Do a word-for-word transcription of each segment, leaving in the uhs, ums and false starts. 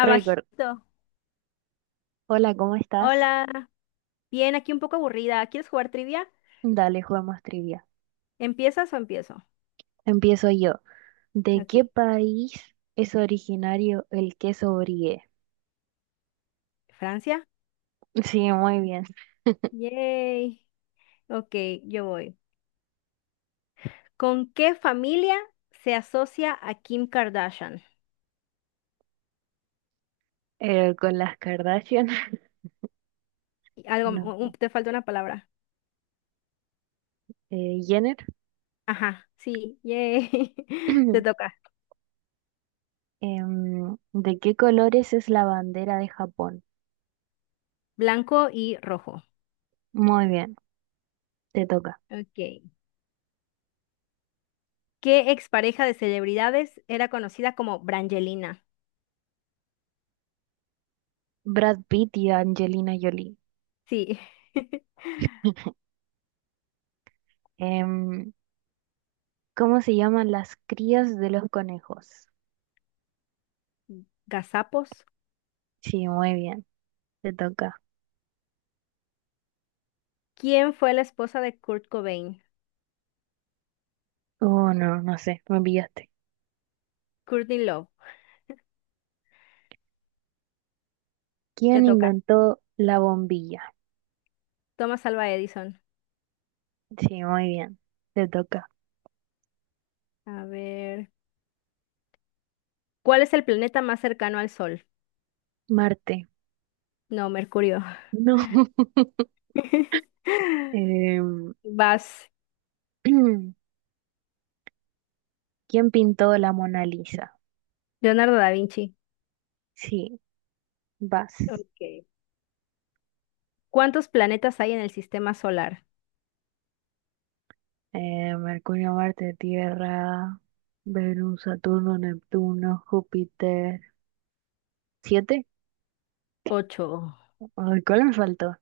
Record. Hola, ¿cómo estás? Hola. Bien, aquí un poco aburrida. ¿Quieres jugar trivia? Dale, jugamos trivia. ¿Empiezas o empiezo? Empiezo yo. ¿De Ok. qué país es originario el queso brie? Francia. Sí, muy bien. Yay. Ok, yo voy. ¿Con qué familia se asocia a Kim Kardashian? Eh, con las Kardashian. Y algo, un- No un- sé. te falta una palabra. Eh, Jenner. Ajá, sí, yay. Te toca. Em, ¿de qué colores es la bandera de Japón? Blanco y rojo. Muy bien, te toca. Ok. ¿Qué expareja de celebridades era conocida como Brangelina? Brad Pitt y Angelina Jolie. Sí. Em, ¿Cómo se llaman las crías de los conejos? Gazapos. Sí, muy bien, te toca. ¿Quién fue la esposa de Kurt Cobain? Oh, no, no sé, me pillaste. Courtney Love. Te ¿Quién toca. inventó la bombilla? Thomas Alva Edison. Sí, muy bien. Te toca. A ver. ¿Cuál es el planeta más cercano al Sol? Marte. No, Mercurio. No. Em, Vas. ¿Quién pintó la Mona Lisa? Leonardo da Vinci. Sí, vas. Ok. ¿Cuántos planetas hay en el sistema solar? Eh, Mercurio, Marte, Tierra, Venus, Saturno, Neptuno, Júpiter. ¿Siete? Ocho. Ay, ¿cuál me faltó?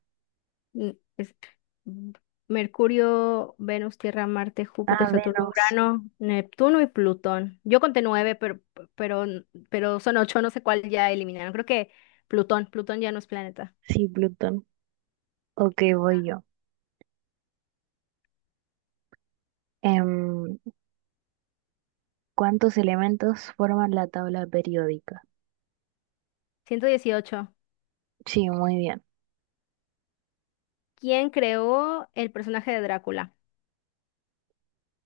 Mm, es- mm, Mercurio, Venus, Tierra, Marte, Ah, Júpiter, Saturno, Venus. Urano, Neptuno y Plutón. Yo conté nueve, pero, pero, pero son ocho, no sé cuál ya eliminaron. Creo que Plutón, Plutón ya no es planeta. Sí, Plutón. Ok, voy yo. Em, ¿Cuántos elementos forman la tabla periódica? Ciento dieciocho. Sí, muy bien. ¿Quién creó el personaje de Drácula?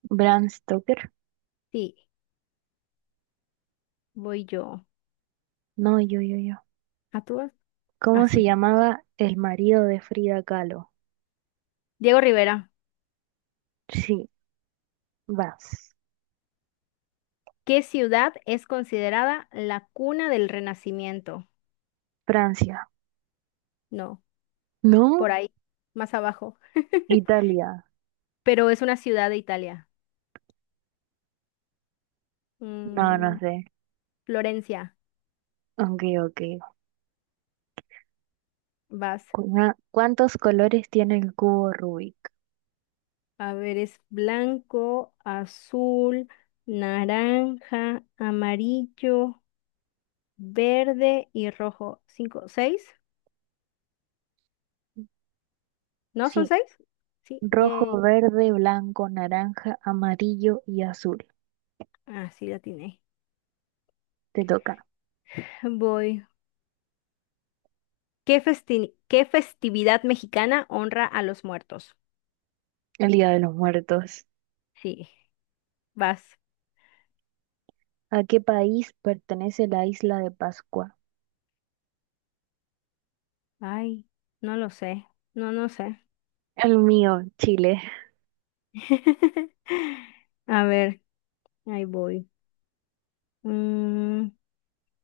Bram Stoker. Sí, voy yo. No, yo, yo, yo. ¿A tú? ¿Cómo se Así. llamaba el marido de Frida Kahlo? Diego Rivera. Sí, vas. ¿Qué ciudad es considerada la cuna del Renacimiento? Francia. No, por ¿No? ahí, más abajo. Italia. Pero es una ciudad de Italia. No, no Mm, sé. Florencia, Ok, ok. vas. Cu- ah, ¿Cuántos colores tiene el cubo Rubik? A ver, es blanco, azul, naranja, amarillo, verde y rojo. ¿Cinco? ¿Seis? ¿No son Sí, seis? Sí, rojo, yay. verde, blanco, naranja, amarillo y azul. Ah, sí, la tiene. Te toca. Voy. ¿Qué festi- qué festividad mexicana honra a los muertos? El Día de los Muertos. Sí, vas. ¿A qué país pertenece la isla de Pascua? Ay, no lo sé. No, no sé. El mío, Chile. A ver, ahí voy. Mm,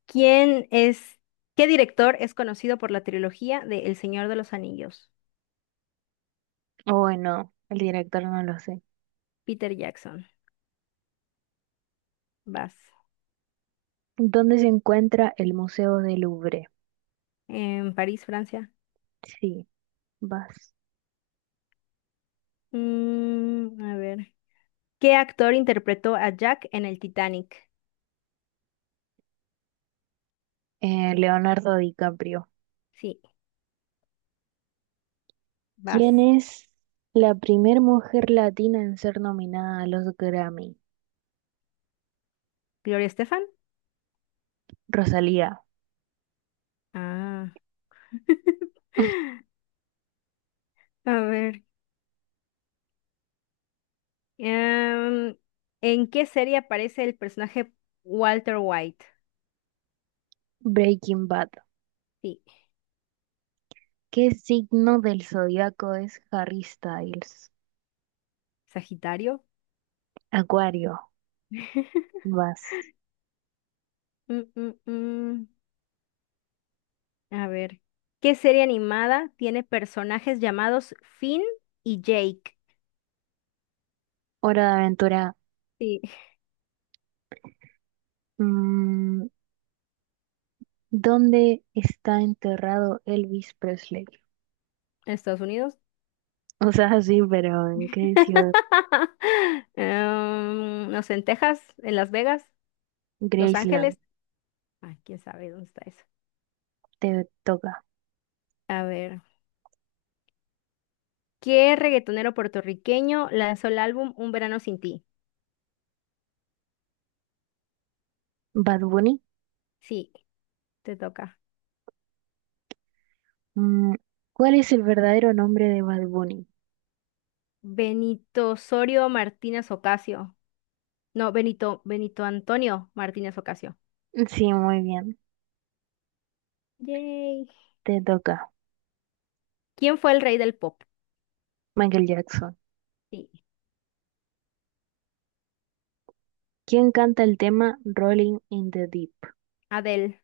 ¿quién es, qué director es conocido por la trilogía de El Señor de los Anillos? O bueno, el director no lo sé. Peter Jackson. Vas. ¿Dónde se encuentra el Museo del Louvre? En París, Francia. Sí, vas. Mm, a ver. ¿Qué actor interpretó a Jack en el Titanic? Eh, Leonardo DiCaprio. Sí, vas. ¿Quién es la primer mujer latina en ser nominada a los Grammy? ¿Gloria Estefan? Rosalía. Ah. A ver, em, ¿en qué serie aparece el personaje Walter White? Breaking Bad. Sí. ¿Qué signo del zodiaco es Harry Styles? Sagitario. Acuario. Vas. Mm, mm, mm. A ver, ¿qué serie animada tiene personajes llamados Finn y Jake? Hora de aventura. Sí. Mm, ¿Dónde está enterrado Elvis Presley? ¿Estados Unidos? O sea, sí, pero ¿en qué ciudad? Em, no sé, en Texas, en Las Vegas, Los Graceland. Ángeles. Ah, quién sabe dónde está eso. Te toca. A ver, ¿qué reggaetonero puertorriqueño lanzó el álbum Un Verano Sin Ti? Bad Bunny. Sí, te toca. Mm, ¿Cuál es el verdadero nombre de Bad Bunny? Benito Osorio Martínez Ocasio. No, Benito, Benito Antonio Martínez Ocasio. Sí, muy bien. Yay. Te toca. ¿Quién fue el rey del pop? Michael Jackson. Sí. ¿Quién canta el tema Rolling in the Deep? Adele.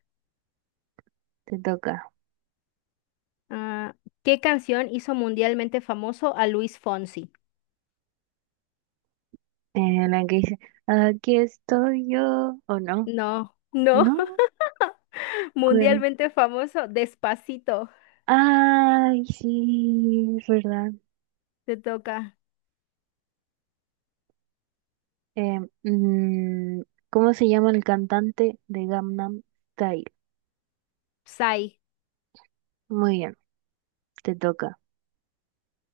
Te toca. Ah, ¿qué canción hizo mundialmente famoso a Luis Fonsi? Eh, la que dice, aquí estoy yo. ¿O no? No, no. No. ¿Cuál? Mundialmente famoso, Despacito. Ay, sí, es verdad. Te toca. Eh, mm, ¿Cómo se llama el cantante de Gangnam Style? Psy. Muy bien, te toca.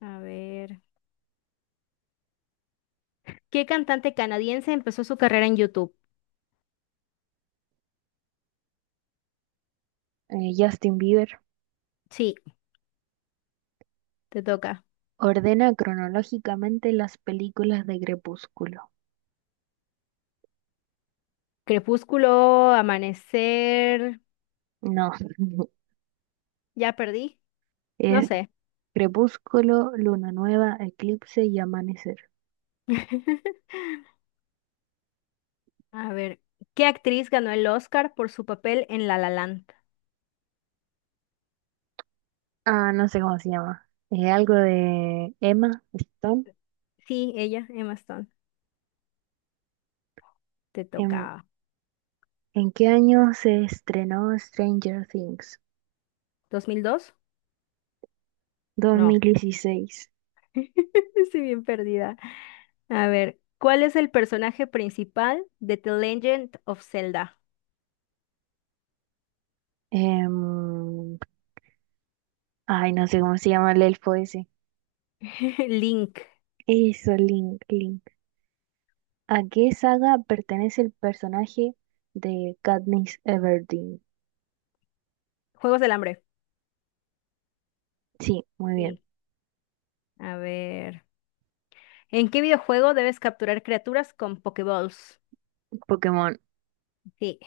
A ver. ¿Qué cantante canadiense empezó su carrera en YouTube? Eh, Justin Bieber. Sí, te toca. Ordena cronológicamente las películas de Crepúsculo. Crepúsculo, Amanecer. No, Ya perdí. No es sé. Crepúsculo, Luna Nueva, Eclipse y Amanecer. A ver, ¿qué actriz ganó el Oscar por su papel en La La Land? Ah, no sé cómo se llama. Es algo de Emma Stone. Sí, ella, Emma Stone. Te ¿En, toca. en qué año se estrenó Stranger Things? ¿Dos mil dos? Dos mil No. dieciséis. Estoy bien perdida. A ver, ¿cuál es el personaje principal de The Legend of Zelda? Em, ay, no sé cómo se llama el elfo ese. Link. Eso, Link, Link. ¿A qué saga pertenece el personaje de Katniss Everdeen? Juegos del Hambre. Sí, muy bien. Sí. A ver, ¿en qué videojuego debes capturar criaturas con Pokéballs? Pokémon. Sí.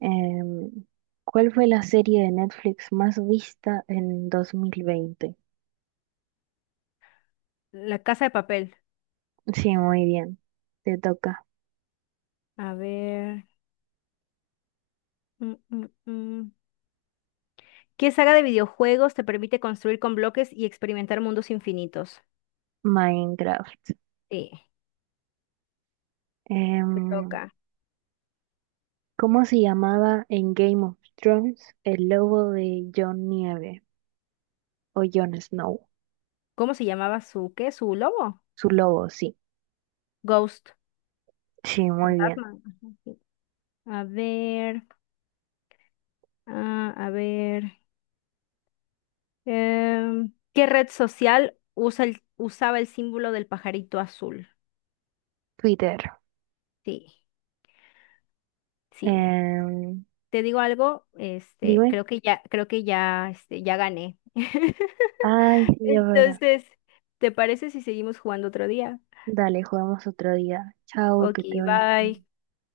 Em, ¿Cuál fue la serie de Netflix más vista en dos mil veinte? La Casa de Papel. Sí, muy bien. Te toca. A ver. Mm, mm, mm. ¿Qué saga de videojuegos te permite construir con bloques y experimentar mundos infinitos? Minecraft. Sí, te Em, toca. ¿Cómo se llamaba en Game of Thrones el lobo de Jon Nieve o Jon Snow? ¿Cómo se llamaba su qué? ¿Su lobo? Su lobo, sí. Ghost. Sí, muy bien. Fantasma. Ajá, sí. A ver, ah, a ver. em, ¿qué red social usa el- usaba el símbolo del pajarito azul? Twitter. Sí, sí. Em, Te digo algo, este, dime. creo que ya, creo que ya, este, ya gané. Ay, sí, es verdad. Entonces, ¿te parece si seguimos jugando otro día? Dale, jugamos otro día. Chao, Ok, que te vaya bye. bien.